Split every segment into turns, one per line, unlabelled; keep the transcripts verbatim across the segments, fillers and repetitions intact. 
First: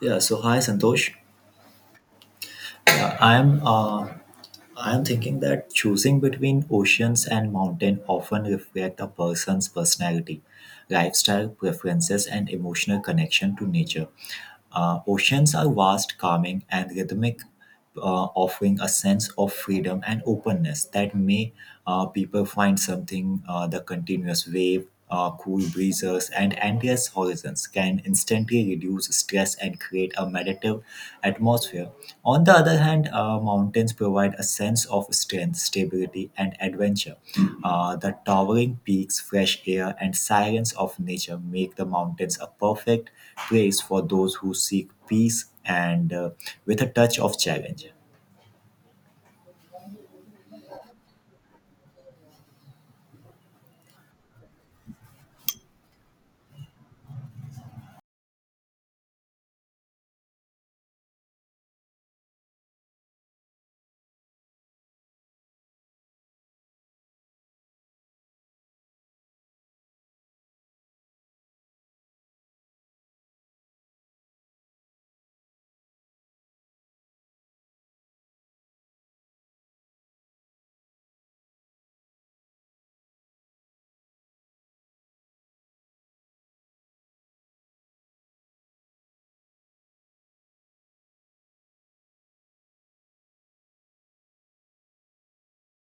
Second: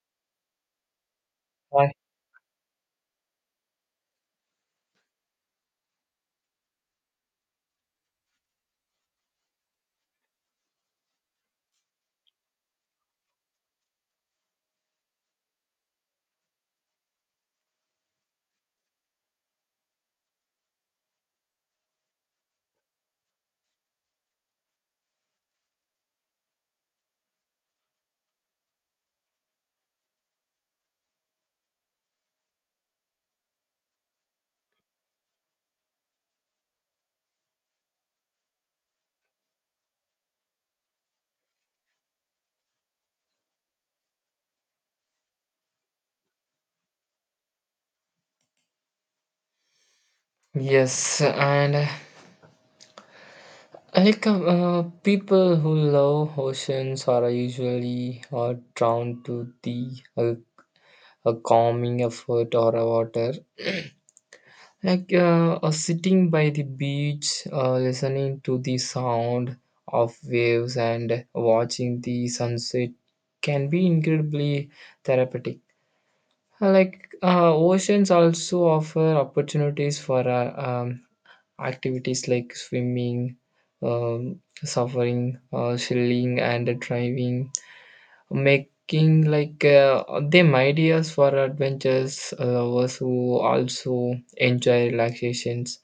Yeah, so hi Santosh.
Right.
Uh, I am uh, I am thinking that choosing between oceans and mountain often reflect a person's personality, lifestyle preferences, and emotional connection to nature. Uh, oceans are vast, calming, and rhythmic, uh, offering a sense of freedom and openness that may uh, people find something uh, the continuous wave, uh, cool breezes, and endless horizons can instantly reduce stress and create a meditative atmosphere. On the other hand, uh, mountains provide a sense of strength, stability, and adventure. Uh, the towering peaks, fresh air, and silence of nature make the mountains a perfect place for those who seek peace and uh, with a touch of challenge.
Yes, and uh, like uh, people who love oceans are usually are drawn to the uh, a calming effort or a water. Like uh, uh, sitting by the beach, uh, listening to the sound of waves and watching the sunset can be incredibly therapeutic. Uh, Like uh, oceans also offer opportunities for uh, um, activities like swimming, um, suffering, uh, sailing, and driving, making like uh, them ideas for adventures uh, lovers who also enjoy relaxations.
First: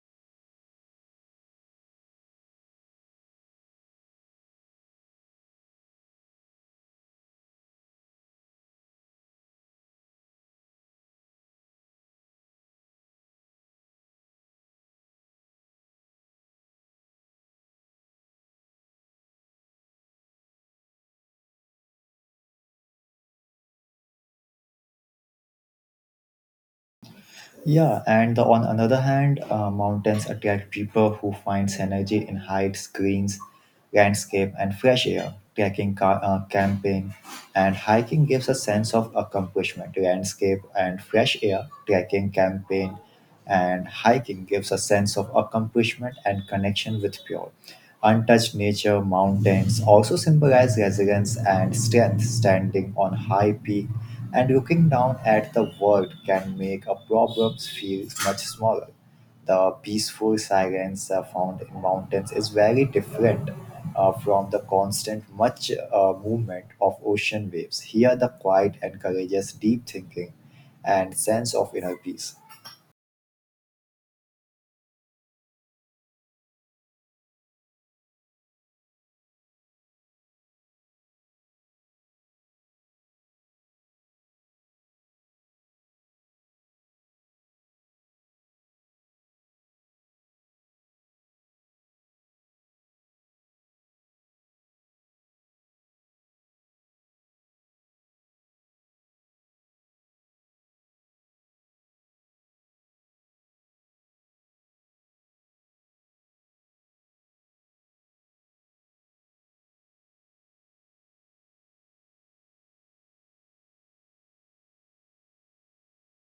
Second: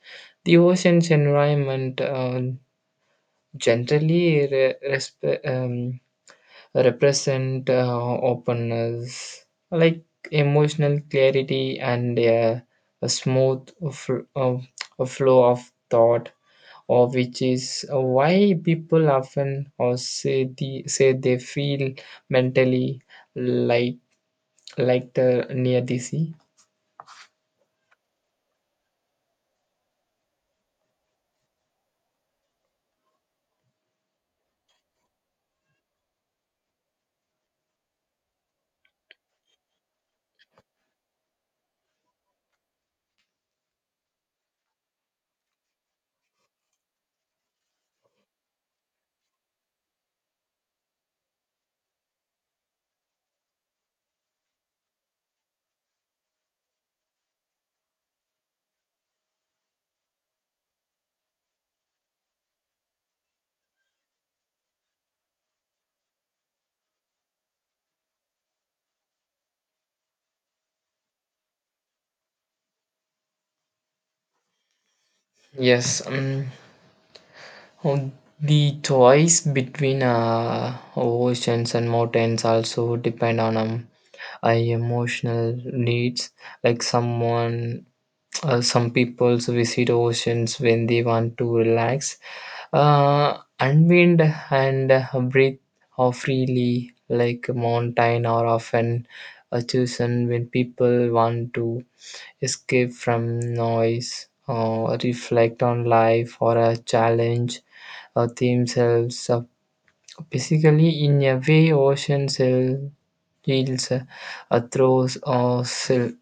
The ocean's environment uh, generally re- resp- um, represent uh, openness, like emotional clarity and uh, a smooth fl- uh, a flow of thought, or which is uh, why people often or say the say they feel mentally like like the near the sea.
Yeah, and the, on another hand, uh, mountains attract people who finds energy in heights, greens, landscape, and fresh air. Trekking, ca- uh, camping, and hiking gives a sense of accomplishment. Landscape and fresh air, trekking, camping, and hiking gives a sense of accomplishment and connection with pure. Untouched nature, mountains also symbolize resilience and strength. Standing on high peak and looking down at the world can make a problem feel much smaller. The peaceful silence uh, found in mountains is very different uh, from the constant much uh, movement of ocean waves. Here, the quiet encourages deep thinking and sense of inner peace.
Yes um, Um, the choice between uh, oceans and mountains also depend on um, uh, emotional needs. Like someone, uh, some people visit oceans when they want to relax, uh, unwind, and uh, breathe off freely. Like mountain are often uh, chosen when people want to escape from noise or reflect on life or a challenge uh, themselves. Uh, basically, in a way, ocean cell feels uh, uh, throws or sil-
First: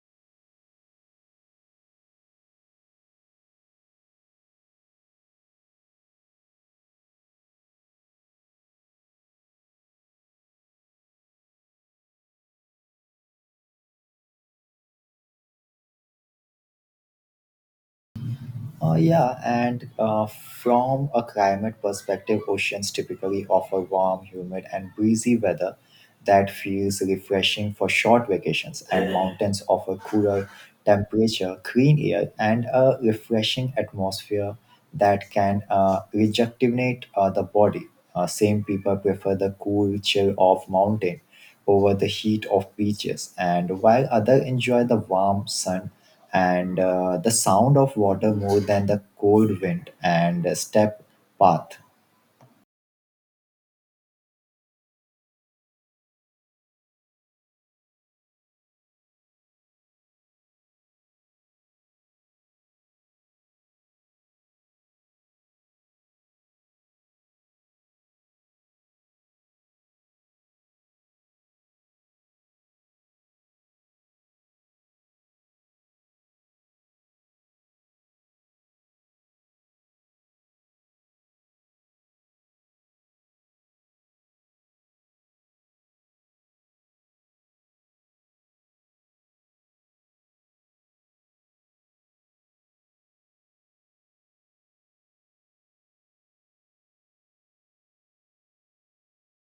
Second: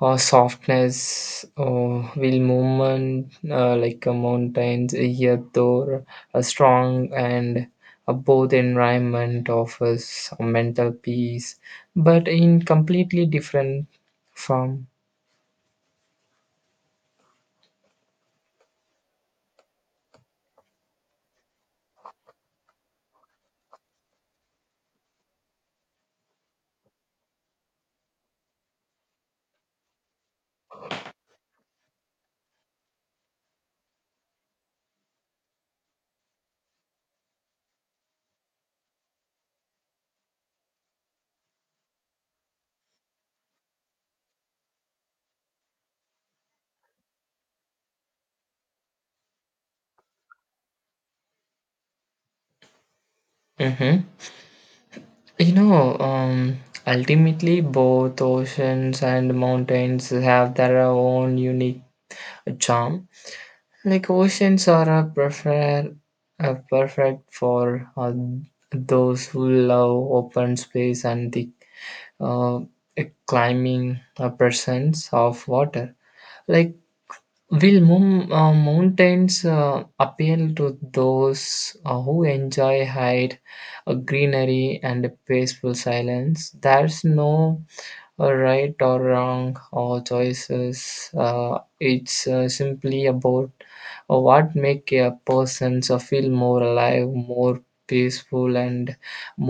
or softness or will movement uh, like a mountains here though a strong and a both environment offers a mental peace but in completely different form.
Uh, yeah, and uh, from a climate perspective, oceans typically offer warm, humid, and breezy weather that feels refreshing for short vacations, and mountains offer cooler temperature, clean air, and a refreshing atmosphere that can uh, rejuvenate uh, the body. Uh, same people prefer the cool chill of mountain over the heat of beaches, and while others enjoy the warm sun and uh, the sound of water more than the cold wind and step path.
Hmm. You know, um, ultimately, both oceans and mountains have their own unique charm. Like oceans are a prefer, a perfect for uh, those who love open space and the uh, climbing uh, presence of water. Like will mom, uh, mountains uh, appeal to those uh, who enjoy height, uh, greenery, and peaceful silence. There's no uh, right or wrong or choices. Uh, it's uh, simply about uh, what make a person so feel more alive, more peaceful, and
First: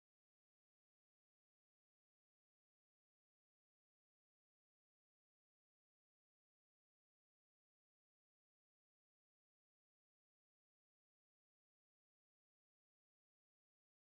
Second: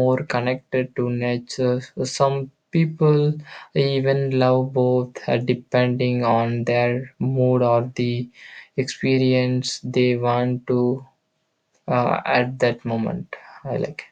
more connected to nature. Some people even love both, uh, depending on their mood or the experience they want to uh, at that moment. I like.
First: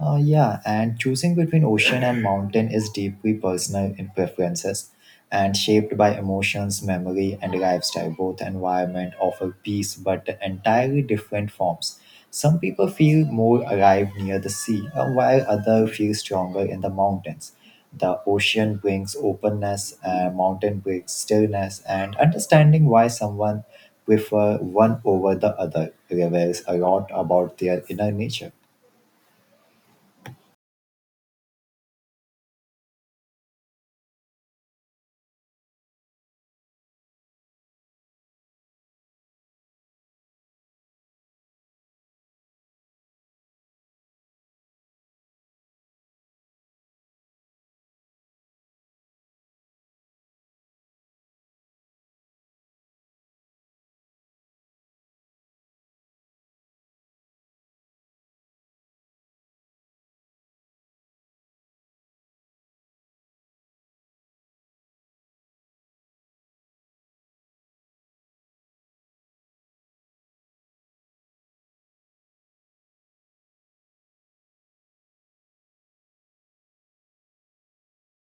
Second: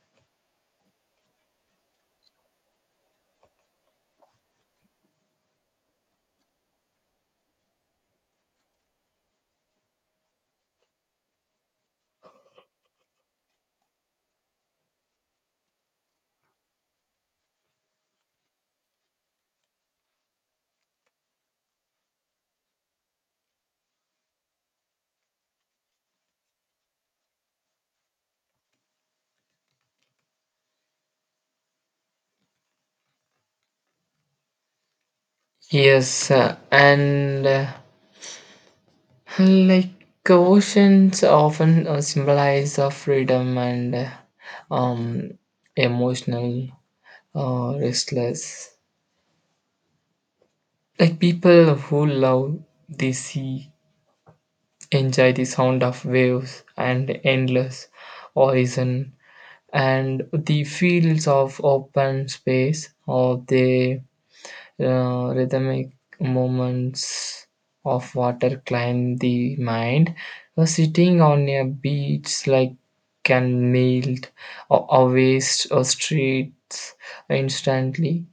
Uh, yeah, and choosing between ocean and mountain is deeply personal in preferences and shaped by emotions, memory, and lifestyle. Both environment offer peace, but entirely different forms. Some people feel more alive near the sea, uh, while others feel stronger in the mountains. The ocean brings openness, and mountain brings stillness, and understanding why someone prefer one over the other reveals a lot about their inner nature.
Yes, uh, and. Uh, Like oceans often uh, symbolize of freedom and uh, um, emotional uh, restless. Like people who love the sea enjoy the sound of waves and endless horizon and the fields of open space or they uh, rhythmic movements of water climb the mind. Uh, sitting on a beach like can melt or, or waste or streets instantly.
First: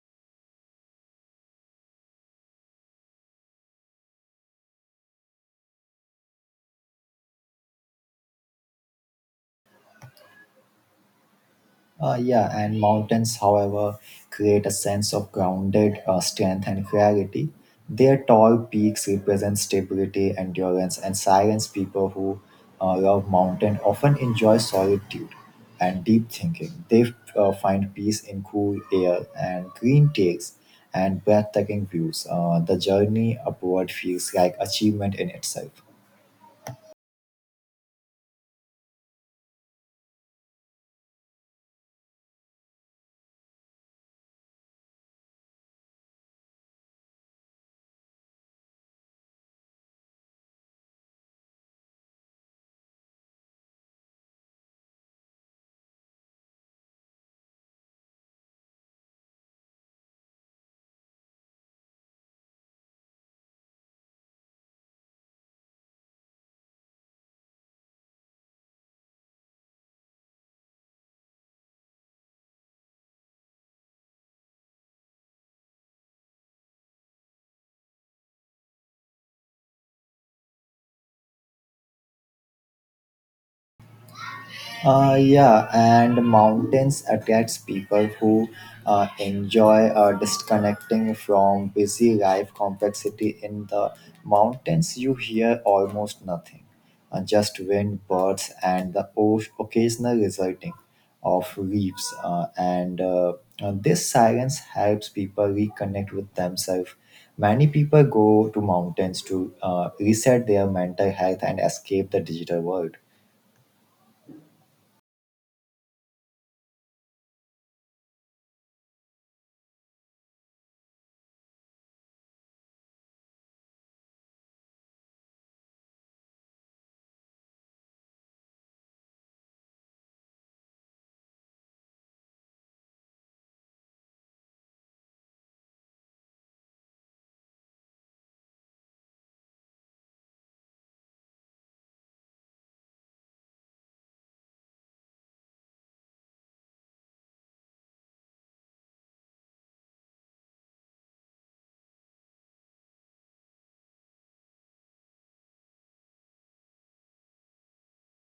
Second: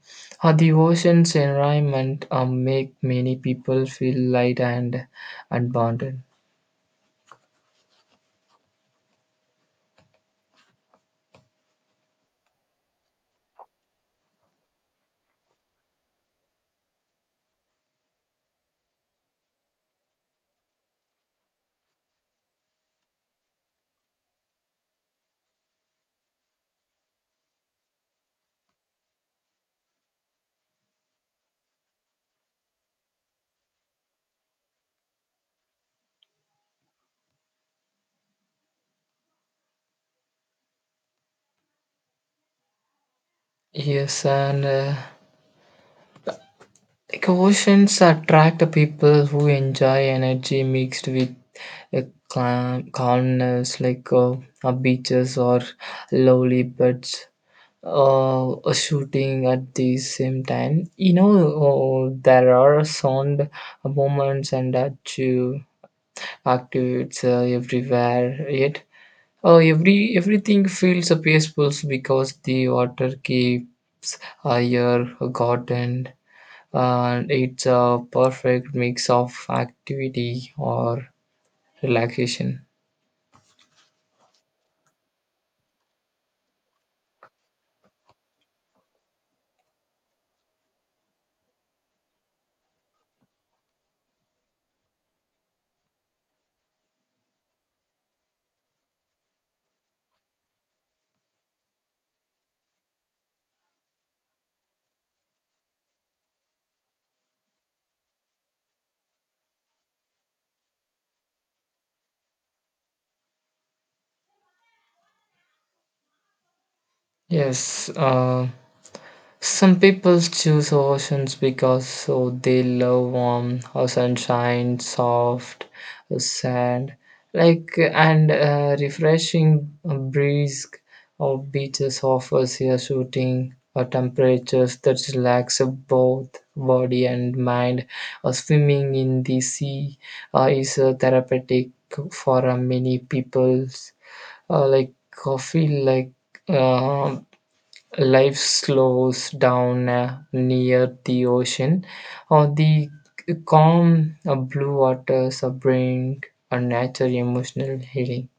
Uh, the ocean's environment uh, make many people feel light and abundant.
Uh, yeah, and mountains, however, create a sense of grounded uh, strength and clarity. Their tall peaks represent stability, endurance, and silence. People who uh, love mountain often enjoy solitude and deep thinking. They uh, find peace in cool air and green takes and breathtaking views. Uh, the journey upward feels like achievement in itself.
Yes, and uh, like oceans attract the people who enjoy energy mixed with a cla- calmness like uh, uh, beaches or lovely birds uh, uh, shooting at the same time. You know, uh, there are sound moments and that you activates uh, everywhere. Yet, uh, every everything feels uh, peaceful because the water keeps uh, your garden. And uh, it's a perfect mix of activity or relaxation.
Uh, yeah, and mountains attracts people who uh, enjoy uh, disconnecting from busy life complexity. In the mountains, you hear almost nothing, uh, just wind, birds, and the o- occasional resulting of leaves. Uh, and uh, uh, this silence helps people reconnect with themselves. Many people go to mountains to uh, reset their mental health and escape the digital world.
Yes, uh, some people choose oceans because so they love warm or sunshine, soft sand, like and uh, refreshing breeze or beaches offers here shooting or temperatures that relax both body and mind. Or swimming in the sea uh, is uh, therapeutic for uh, many peoples. Uh, like coffee, like. Uh, Life slows down uh, near the ocean, or the calm uh, blue waters uh, bring a nature emotional healing.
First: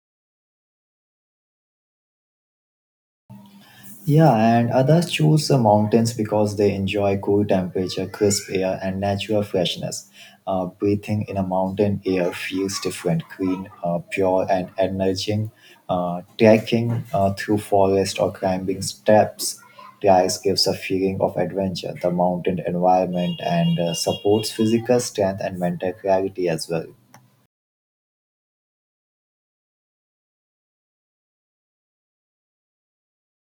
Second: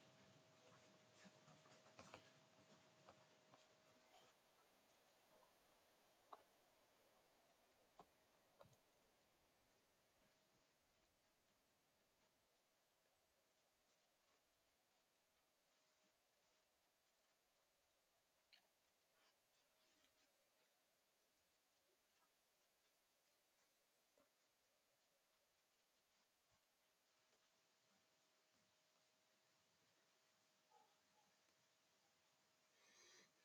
Yeah, and others choose the mountains because they enjoy cool temperature, crisp air, and natural freshness. Uh, breathing in a mountain air feels different, clean, uh, pure, and energizing. Uh, trekking uh, through forest or climbing steps rise gives a feeling of adventure. The mountain environment and uh, supports physical strength and mental clarity as well.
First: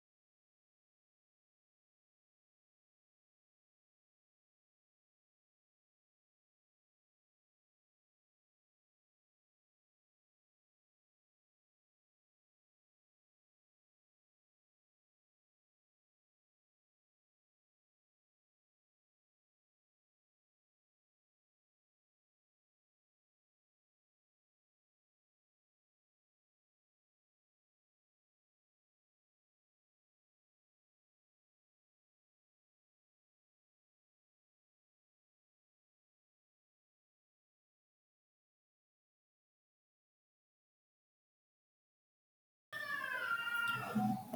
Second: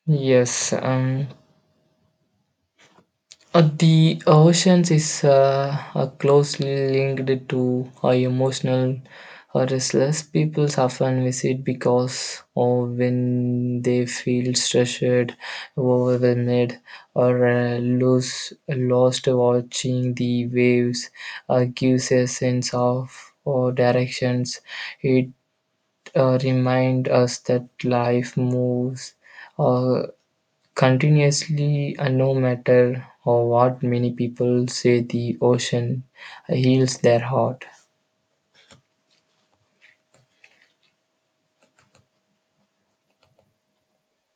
Yes, um, Uh, the oceans is uh, uh, closely linked to uh, emotional uh, restless. People often visit because uh, when they feel stressed, overwhelmed, or uh, lose, lost, watching the waves uh, gives a sense of uh, directions. It uh, reminds us that life moves. Uh, Continuously and no matter or what many people say the ocean heals their heart.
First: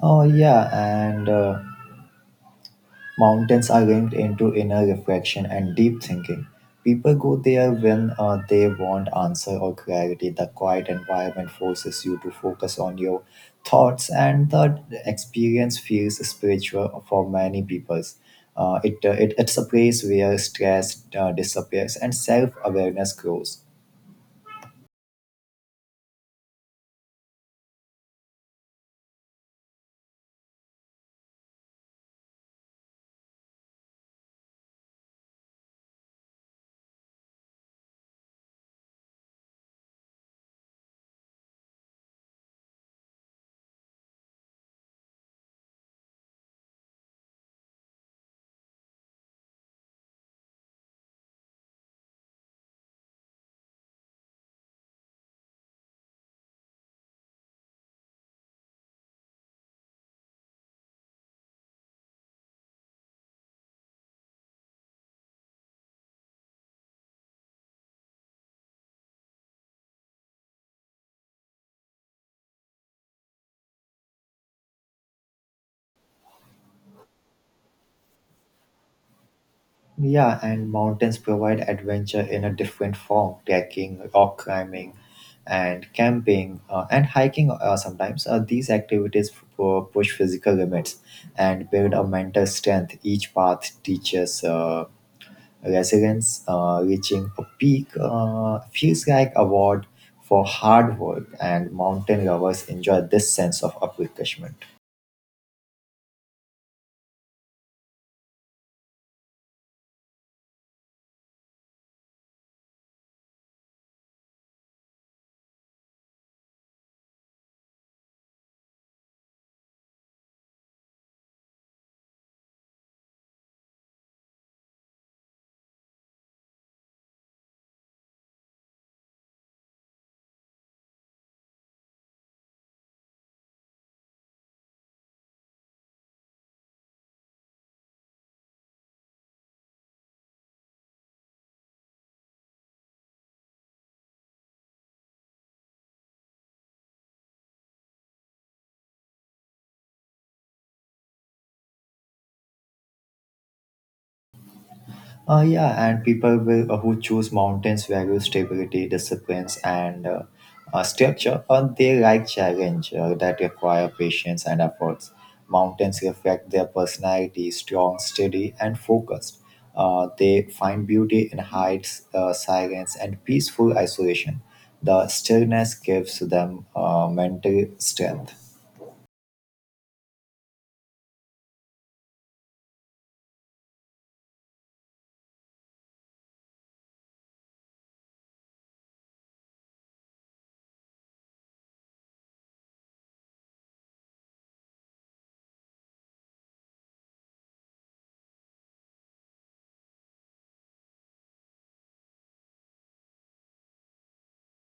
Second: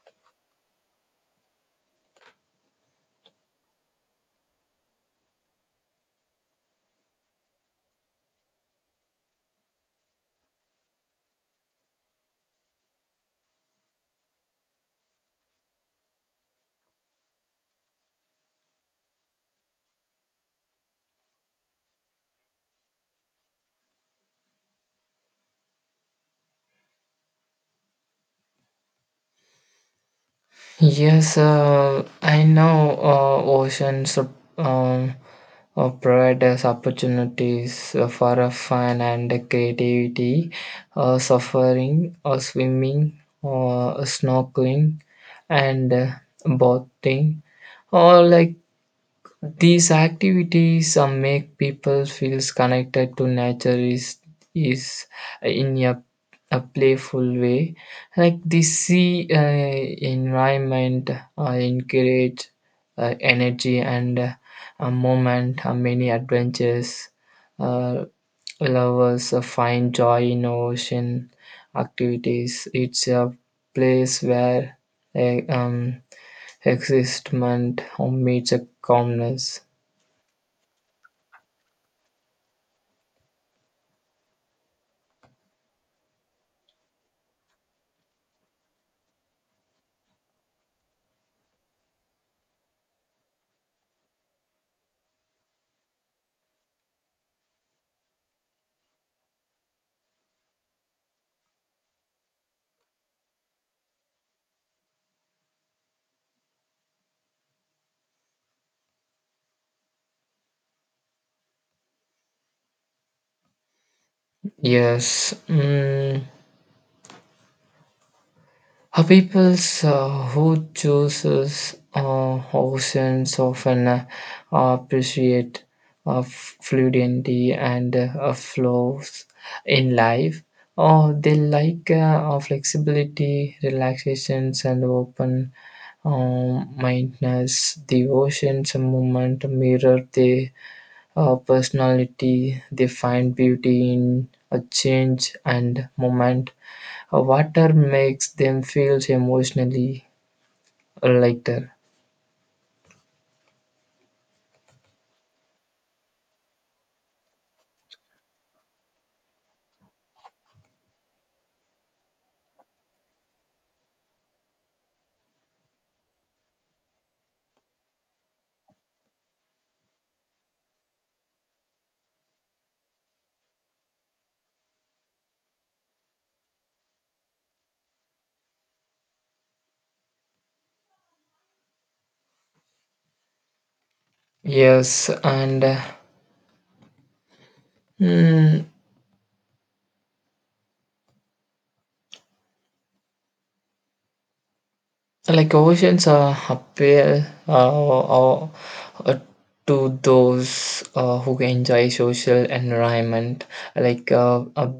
Oh yeah, and. Uh, Mountains are linked into inner reflection and deep thinking. People go there when uh, they want answer or clarity. The quiet environment forces you to focus on your thoughts, and the experience feels spiritual for many people. Uh, it, uh, it, it's a place where stress uh, disappears and self awareness grows.
Yes, uh, I know uh, oceans um, uh, provide us opportunities uh, for uh, fun and creativity, uh, suffering or swimming or snorkeling and uh, boating or like these activities uh, make people feel connected to nature is, is in a, a playful way. Like the sea uh, environment uh, encourage uh, energy and uh, a moment, uh, many adventures. Uh, Lovers uh, find joy in ocean activities. It's a place where uh, um, existment meets a calmness.
Yeah, and mountains provide adventure in a different form trekking, rock climbing, and camping, uh, and hiking uh, sometimes. Uh, these activities pu- push physical limits and build a mental strength. Each path teaches uh, resilience. Uh, reaching a peak uh, feels like award for hard work, and mountain lovers enjoy this sense of accomplishment.
Yes. Mm. A peoples uh, who chooses uh, oceans often uh, appreciate uh, fluidity and uh, uh, flows in life. Oh, they like uh, uh, flexibility, relaxations, and open um, mindedness. The oceans movement mirror their uh, personality. They find beauty in a change and moment. Uh, Water makes them feel emotionally lighter.
Uh, yeah, and people will, uh, who choose mountains value stability, disciplines, and uh, uh, structure, or they like challenge uh, that require patience and efforts. Mountains reflect their personality, strong, steady, and focused. Uh, they find beauty in heights, uh, silence, and peaceful isolation. The stillness gives them uh, mental strength.
Yes, and uh, mm, like oceans uh, appeal uh, uh, uh, to those uh, who enjoy social environment, like uh, uh,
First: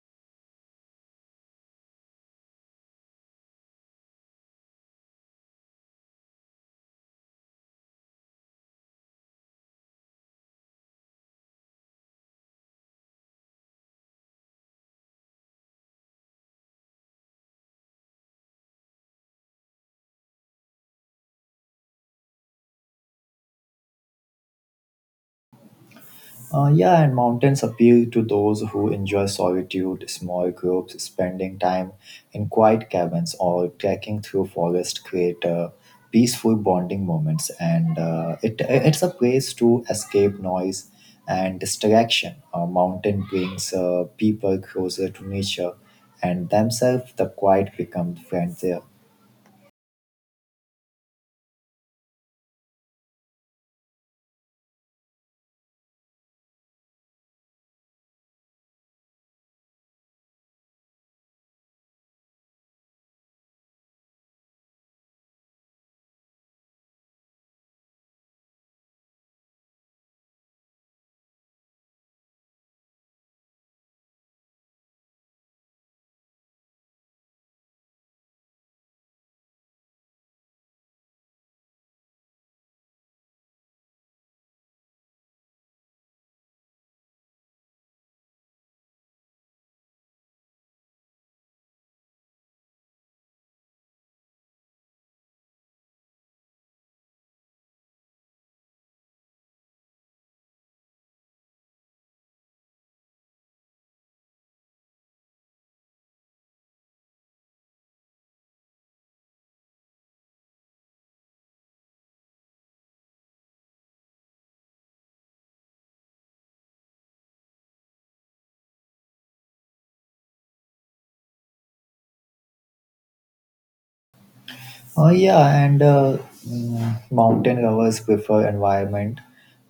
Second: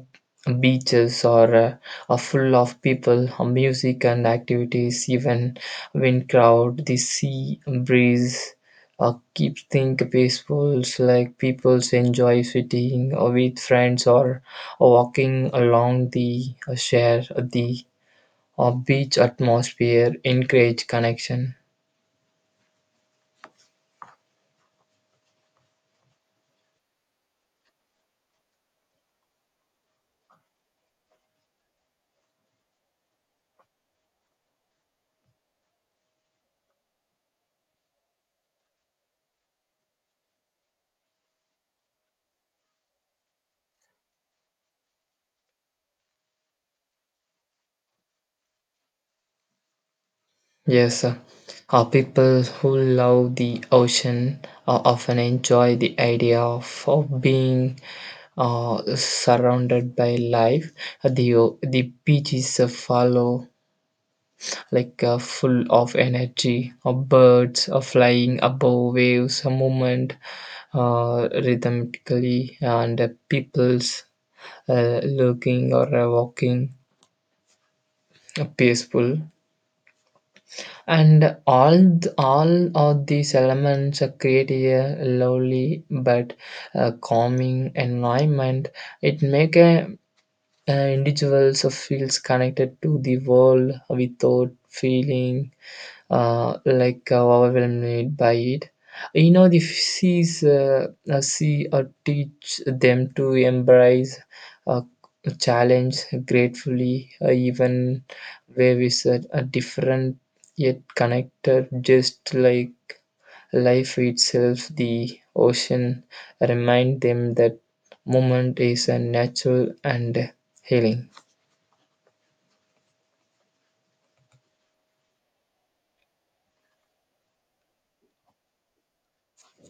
beaches or uh, are full of people, uh, music and activities. Even wind crowd, the sea breeze uh, keeps things peaceful. So, like people enjoy sitting uh, with friends or walking along the uh, share the a beach atmosphere encourage connection.
Uh, yeah, and mountains appeal to those who enjoy solitude, small groups, spending time in quiet cabins, or trekking through forest create uh, peaceful bonding moments. And uh, it, it's a place to escape noise and distraction. A mountain brings uh, people closer to nature and themselves. The quiet become friends there.
Yes, uh, uh, people who love the ocean uh, often enjoy the idea of, of being uh, surrounded by life. The o- the beaches uh, follow like uh, full of energy. Uh, birds are flying above waves, a movement uh, rhythmically, and uh, people's uh, looking or uh, walking uh, peaceful. And all th- all of these elements uh, create a lovely but uh, calming environment. It make a, uh, individuals uh, feels connected to the world without feeling uh, like uh, overwhelmed by it. You know, the sees uh, uh, see or teach them to embrace uh, challenge gratefully, uh, even where we said a different yet connected, just like life itself. The ocean remind them that moment is a natural and healing.
Uh, yeah, and uh, mm, mountain lovers prefer environment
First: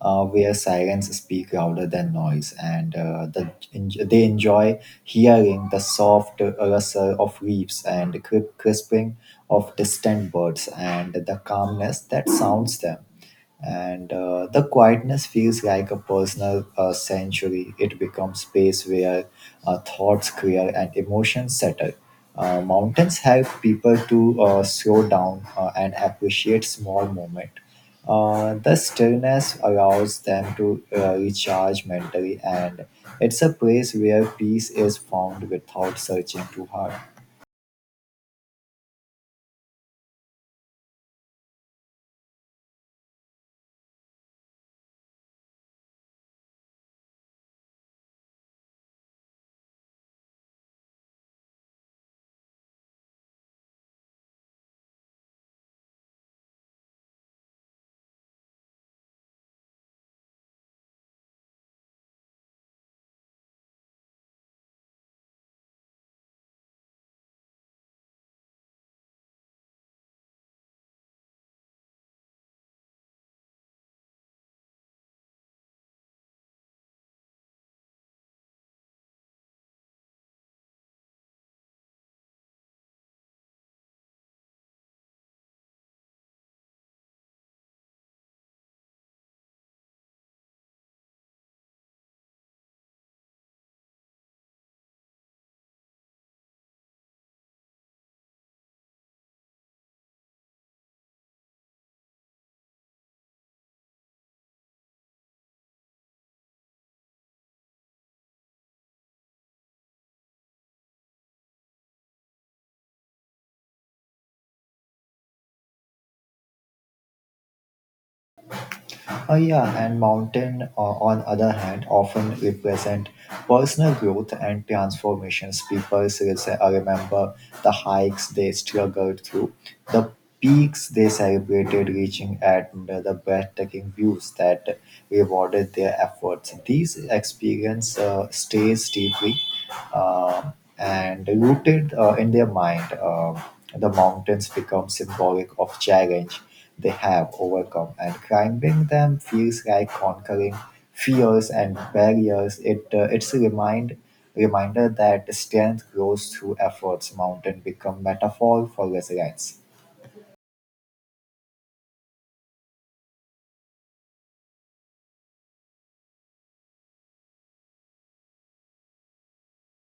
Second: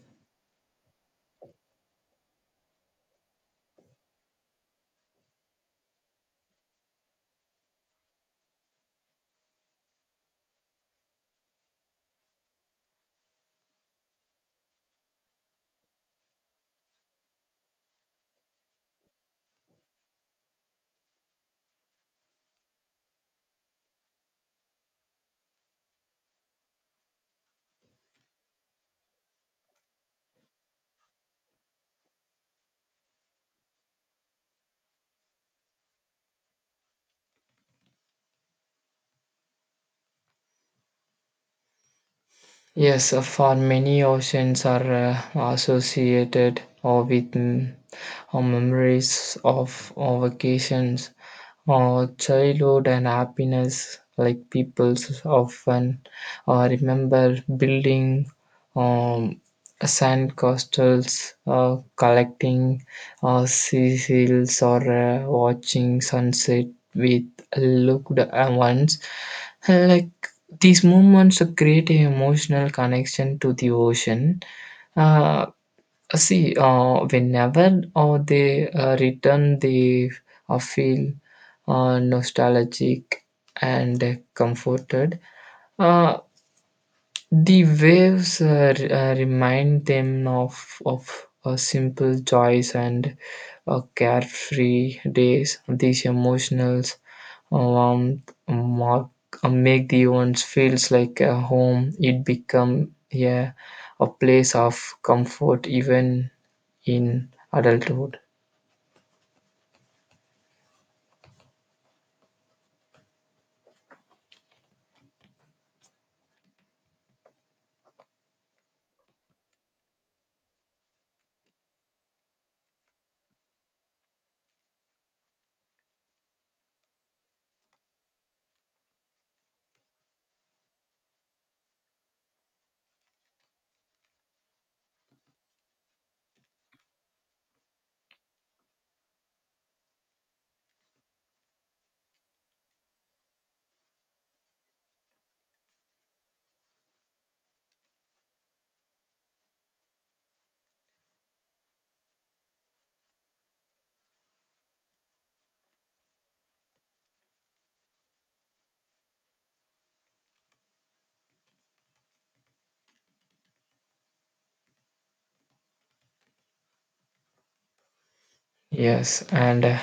uh, where sirens speak louder than noise, and uh, the, enj- they enjoy hearing the soft rustle of leaves and cri- crisping of distant birds and the calmness that sounds them and uh, the quietness feels like a personal uh, sanctuary. It becomes space where uh, thoughts clear and emotions settle. Uh, mountains help people to uh, slow down uh, and appreciate small moments. Uh, the stillness allows them to uh, recharge mentally, and it's a place where peace is found without searching too hard.
Yes, uh, for many oceans are uh, associated or with mm, uh, memories of uh, vacations, uh, childhood and happiness, like people s- often uh, remember building um, sand castles, uh, collecting uh, sea seals, or uh, watching sunset with loved ones. Like these moments create an emotional connection to the ocean. Uh, See, uh, whenever uh, they uh, return, they uh, feel uh, nostalgic and comforted. Uh, the waves uh, re- uh, remind them of of uh, simple joys and uh, carefree days. These emotionals um, mark, uh, make the ones feels like a home. It become a, a place of comfort even in adulthood.
Uh, yeah, and mountain, uh, on other hand, often represent personal growth and transformations. People still say, uh, remember the hikes they struggled through, the peaks they celebrated reaching, at, and uh, the breathtaking views that rewarded their efforts. These experience uh, stays deeply um and rooted uh, in their mind. Um the mountains become symbolic of challenge they have overcome, and climbing them feels like conquering fears and barriers. It uh, it's a remind reminder that strength grows through efforts. Mountain become metaphor for resilience.
Yes, and uh,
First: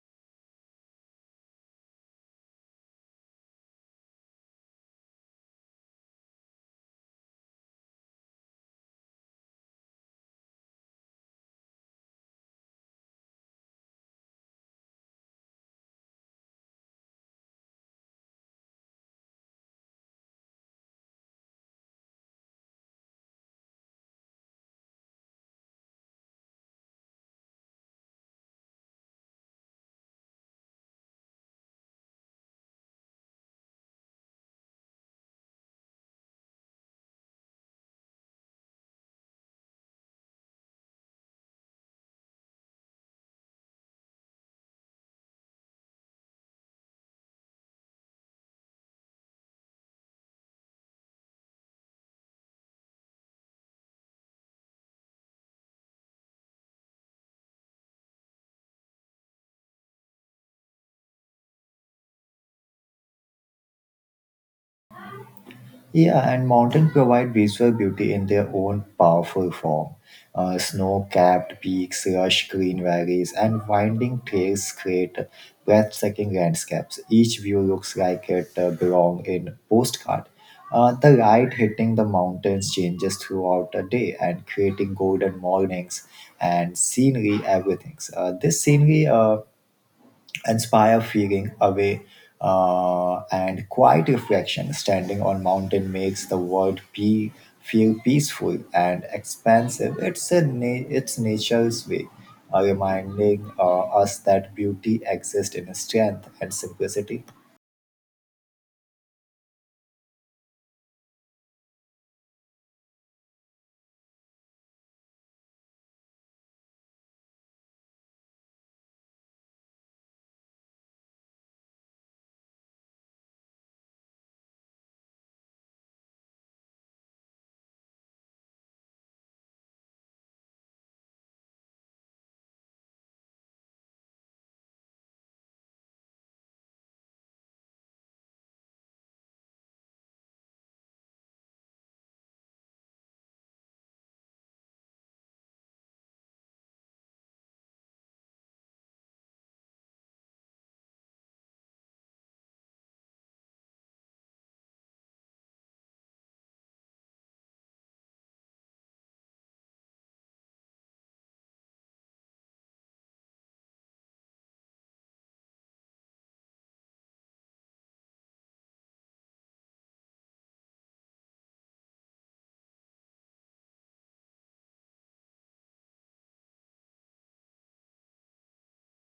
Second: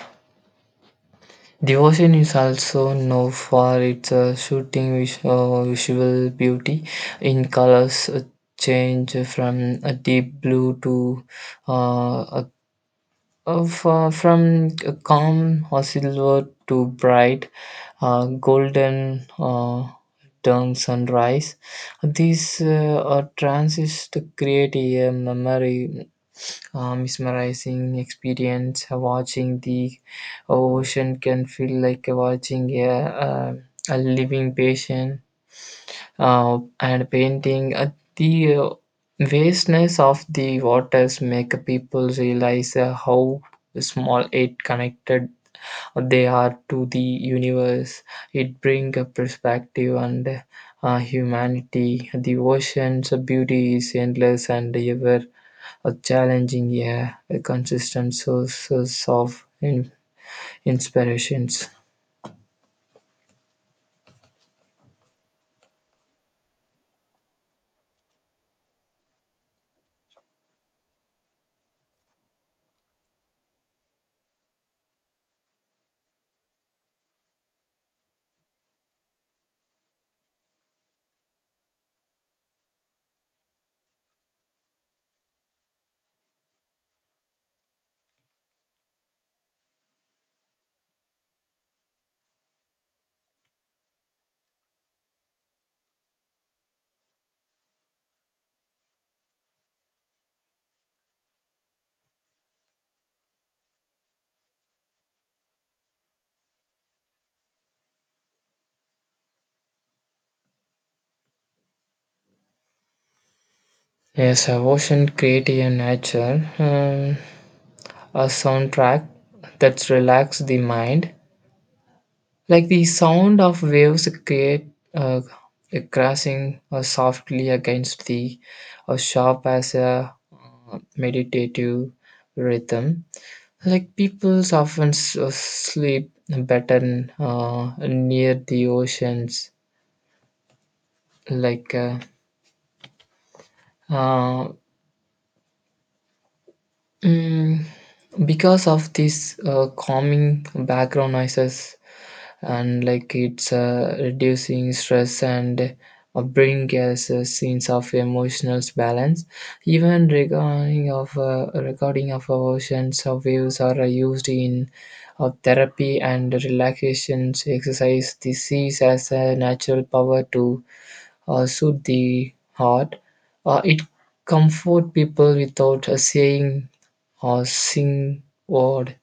the ocean is also known for its uh, shooting vis- uh, visual beauty in colors uh, change from a deep blue to uh, a Uh, fro- from calm silver to bright uh, golden uh, turn sunrise, these uh, uh, transits to create a memory uh, mesmerizing experience. Watching the ocean can feel like watching a, a, a living patient uh, and painting. Uh, the uh, vastness of the waters make people realize uh, how small it connected uh, they are to the universe. It brings a perspective and uh, humanity. The ocean's beauty is endless and ever a challenging, yeah, a consistent sources of in- inspirations.
Yeah, and mountains provide visual beauty in their own powerful form. Uh, Snow capped peaks, lush green valleys, and winding trails create breathtaking landscapes. Each view looks like it uh, belongs in a postcard. Uh, the light hitting the mountains changes throughout the day and creating golden mornings and scenery, everything. Uh, this scenery uh, inspire feeling away uh, and quiet reflection standing on mountain makes the world pe- feel peaceful and expansive it's a na- it's nature's way uh, reminding uh, us that beauty exists in strength and simplicity.
Yes, uh, ocean creative nature. Um, a soundtrack that relaxes the mind, like the sound of waves create uh, a crashing uh, softly against the uh, sharp as a uh, meditative rhythm. Like people often s- uh, sleep better uh, near the oceans, like. Uh, uh, mm, because of these uh, calming background noises and like it's uh, reducing stress and uh, bring us a sense of emotional balance, even recording of uh, recording of emotions of waves are used in uh, therapy and relaxation exercise. This sees as a natural power to uh, soothe the heart. Uh, it comfort people without a saying or sing word.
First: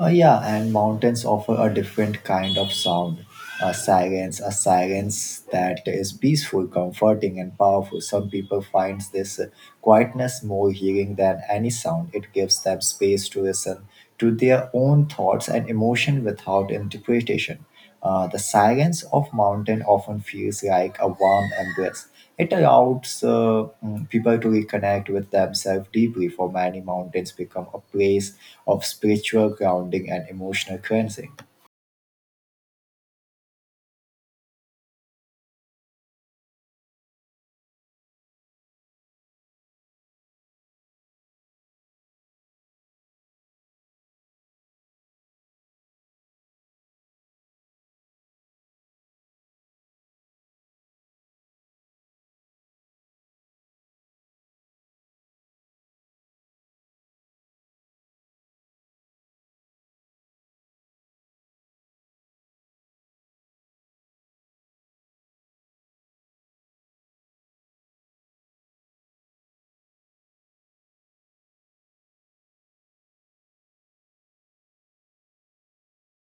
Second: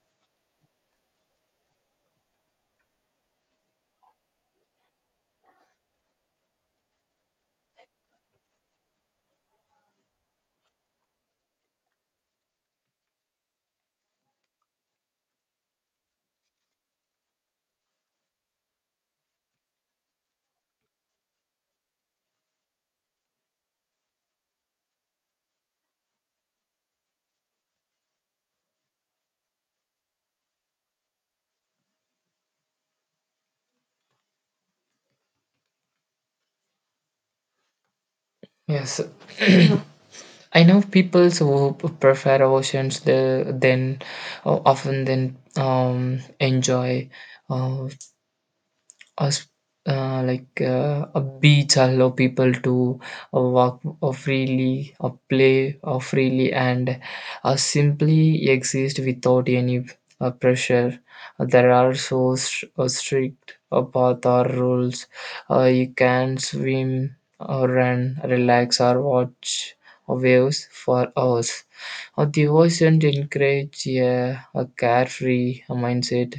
Uh, yeah, and mountains offer a different kind of sound, a silence, a silence that is peaceful, comforting, and powerful. Some people find this uh, quietness more healing than any sound. It gives them space to listen to their own thoughts and emotion without interpretation. Uh, the silence of mountain often feels like a warm embrace. It allows uh, mm, people to reconnect with themselves deeply. For many, mountains become a place of spiritual grounding and emotional cleansing.
Yes. I know people who p- prefer oceans the, than uh, often than um, enjoy. Uh, Us uh, like uh, a beach allow people to uh, walk uh, freely or play uh, freely and uh, simply exist without any uh, pressure. Uh, there are so st- uh, strict uh, path or rules, uh, you can swim or run relax or watch uh, waves for hours. Uh, the ocean encourages a, a carefree mindset.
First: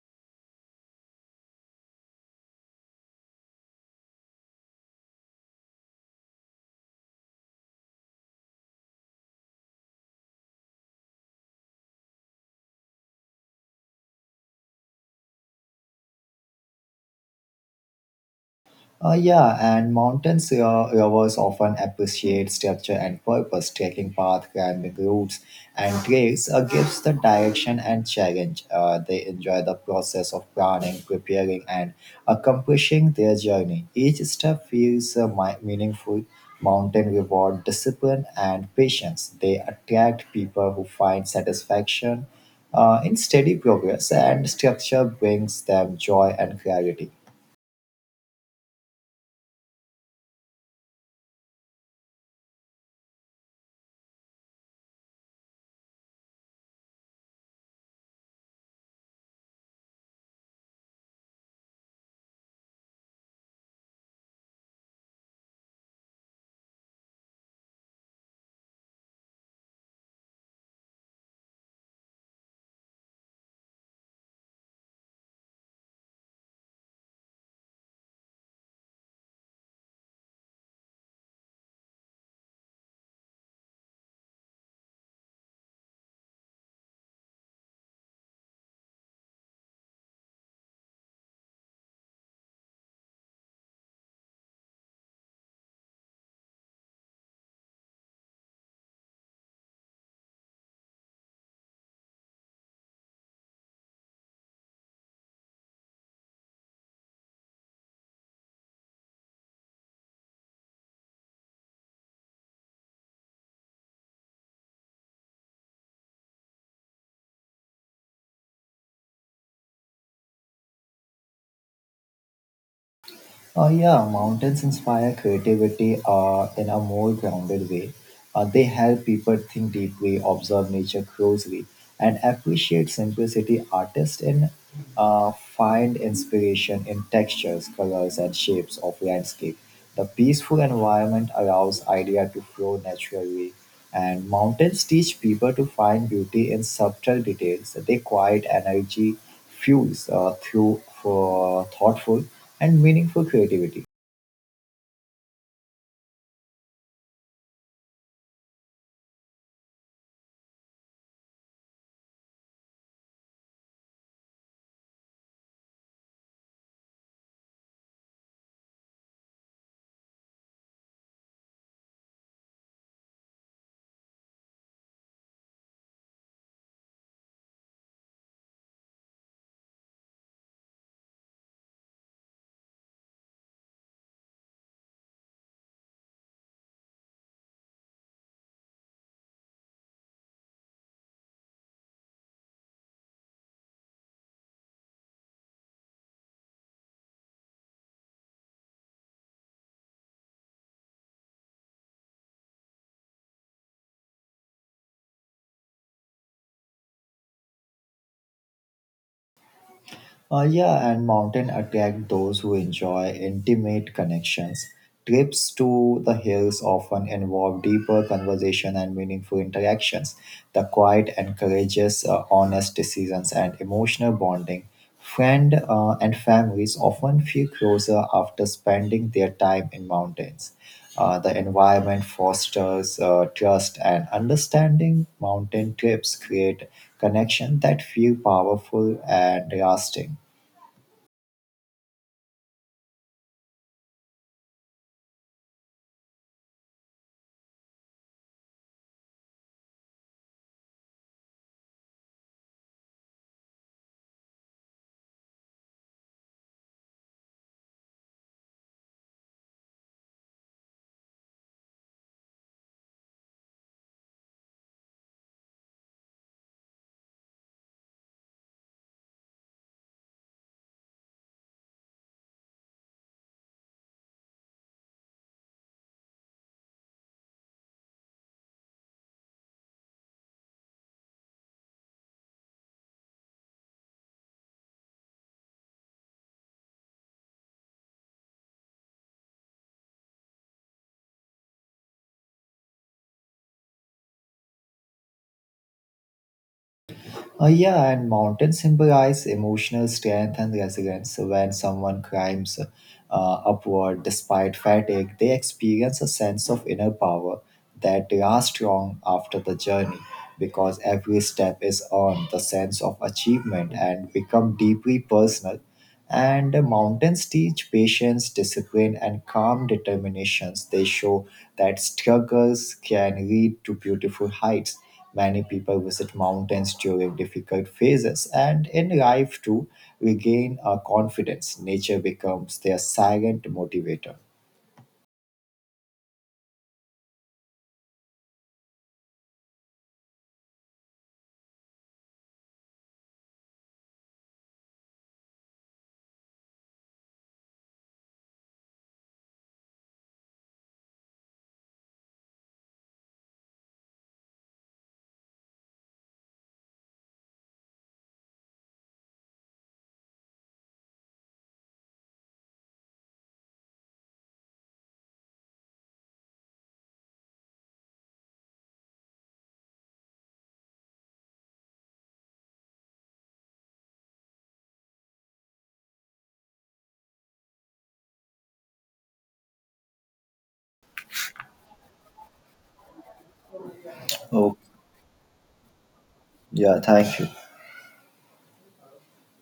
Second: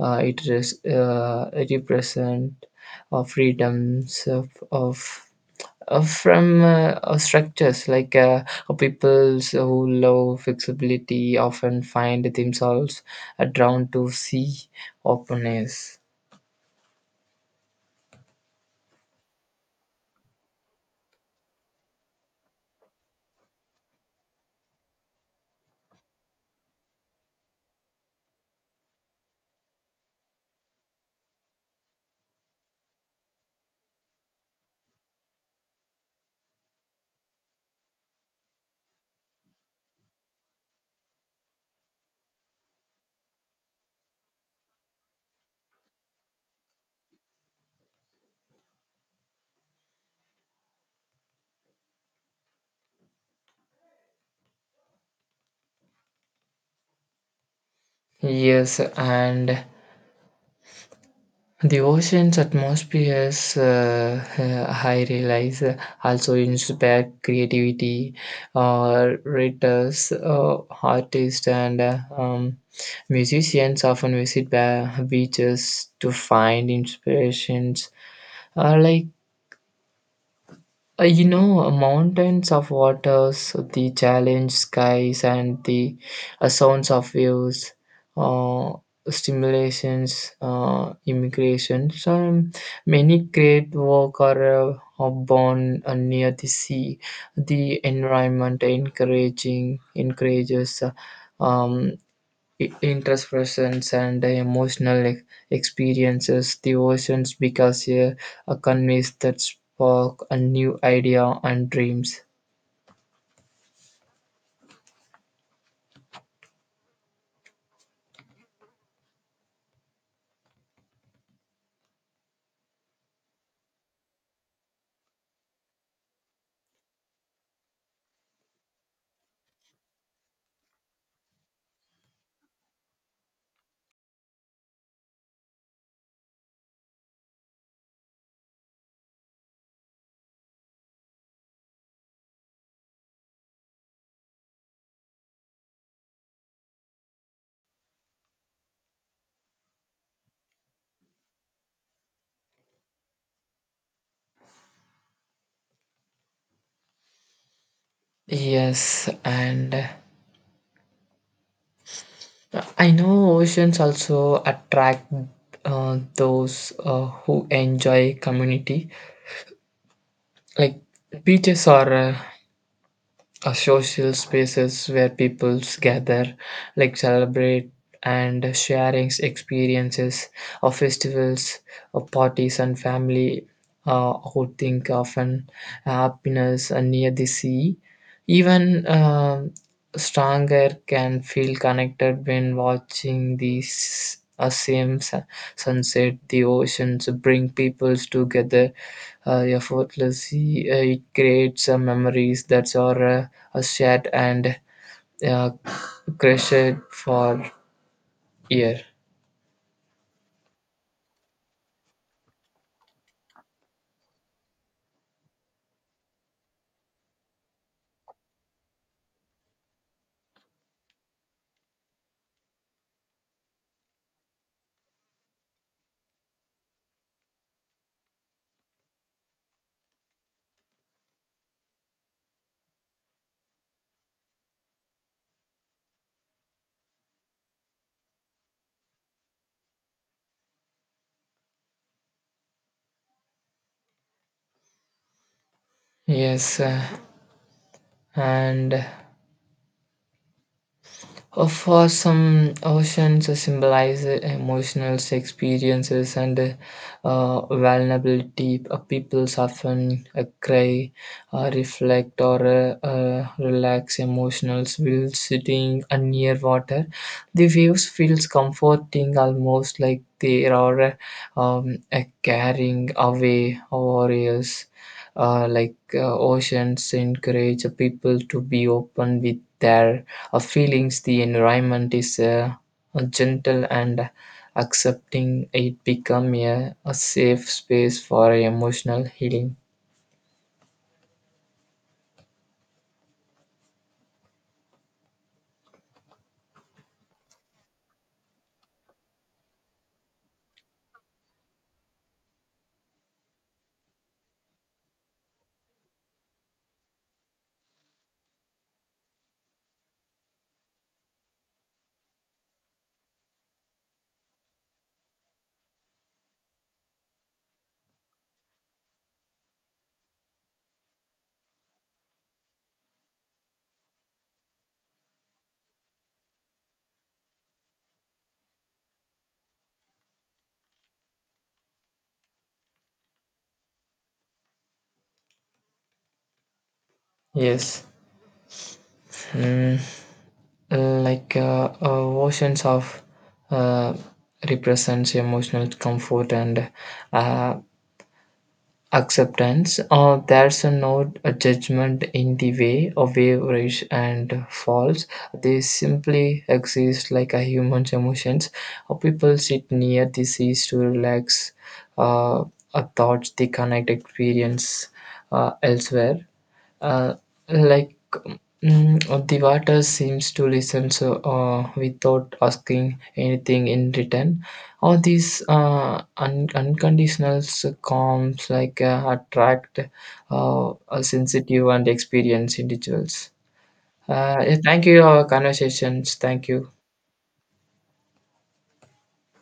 uh, It res- uh, represents uh, freedoms of, of uh, from uh, uh, structures like uh, uh, peoples who love flexibility often find themselves uh, drawn to sea openness.
Uh, yeah, and mountains uh, lovers often appreciate structure and purpose. Trekking path, climbing routes, and trails uh, gives the direction and challenge. Uh, they enjoy the process of planning, preparing, and accomplishing their journey. Each step feels uh, mi- meaningful. Mountain reward discipline and patience. They attract people who find satisfaction uh, in steady progress, and structure brings them joy and clarity.
Yes, and the ocean's atmosphere is, uh, I realize, uh, also inspire creativity, uh, writers, uh, artists, and uh, um, musicians often visit ba- beaches to find inspirations. Uh, like uh, you know, uh, mountains of waters, the challenge skies, and the uh, sounds of waves, uh, stimulations, uh, immigrations. Um, many great work are, uh, are born uh, near the sea. The environment encouraging encourages uh, um, i- introspections and emotional e- experiences, the oceans because a a canvas that spark a new idea and dreams.
Uh, yeah, mountains inspire creativity uh, in a more grounded way. Uh, they help people think deeply, observe nature closely, and appreciate simplicity. Artists in uh, find inspiration in textures, colors, and shapes of landscape. The peaceful environment allows idea to flow naturally, and mountains teach people to find beauty in subtle details. They quiet energy, fuels uh, through for thoughtful and meaningful creativity.
Yes, and uh, I know oceans also attract uh, those uh, who enjoy community. Like beaches are uh, uh, social spaces where people gather, like celebrate and sharing experiences of festivals, of parties and family uh, outing, often happiness and near the sea. Even um stronger can feel connected when watching these uh, same sun- sunset. The oceans bring peoples together uh, effortlessly. Uh, it creates uh, memories that are uh, uh, shared and uh, crushed for year.
Uh, yeah, and mountain attract those who enjoy intimate connections. Trips to the hills often involve deeper conversation and meaningful interactions. The quiet encourages uh, honest decisions and emotional bonding. Friend uh, and families often feel closer after spending their time in mountains. Uh, the environment fosters uh, trust and understanding. Mountain trips create connection that feel powerful and lasting.
Yes, uh, and Uh, for some, oceans symbolize emotional experiences and uh, vulnerability. Uh, People often uh, cry, uh, reflect, or uh, uh, relax emotional while sitting uh, near water. The views feels comforting, almost like they are um, uh, carrying away warriors. Uh, like uh, oceans encourage people to be open with their our feelings. The environment is uh, gentle and accepting. It become a, a safe space for emotional healing.
Uh, yeah, and mountains symbolize emotional strength and resilience. So when someone climbs uh, upward despite fatigue, they experience a sense of inner power that lasts long after the journey because every step is earned the sense of achievement and become deeply personal and the mountains teach patience, discipline, and calm determinations. They show that struggles can lead to beautiful heights. Many people visit mountains during difficult phases and in life to regain a confidence. Nature becomes their silent motivator.
Yes, mm, like uh, uh, oceans of uh, represents emotional comfort and uh, acceptance. Uh, there's a no a judgment in the way of average and false. They simply exist like a human's emotions. Uh, people sit near the seas to relax uh, uh, thoughts they connect experience uh, elsewhere. uh, like Mm, uh, the water seems to listen so, uh, without asking anything in return. All these uh, un- unconditional s- calms like uh, attract uh, a sensitive and experienced individuals. Uh,
Oh,
yeah, thank you, our conversations. Thank you.
yeah, thank you.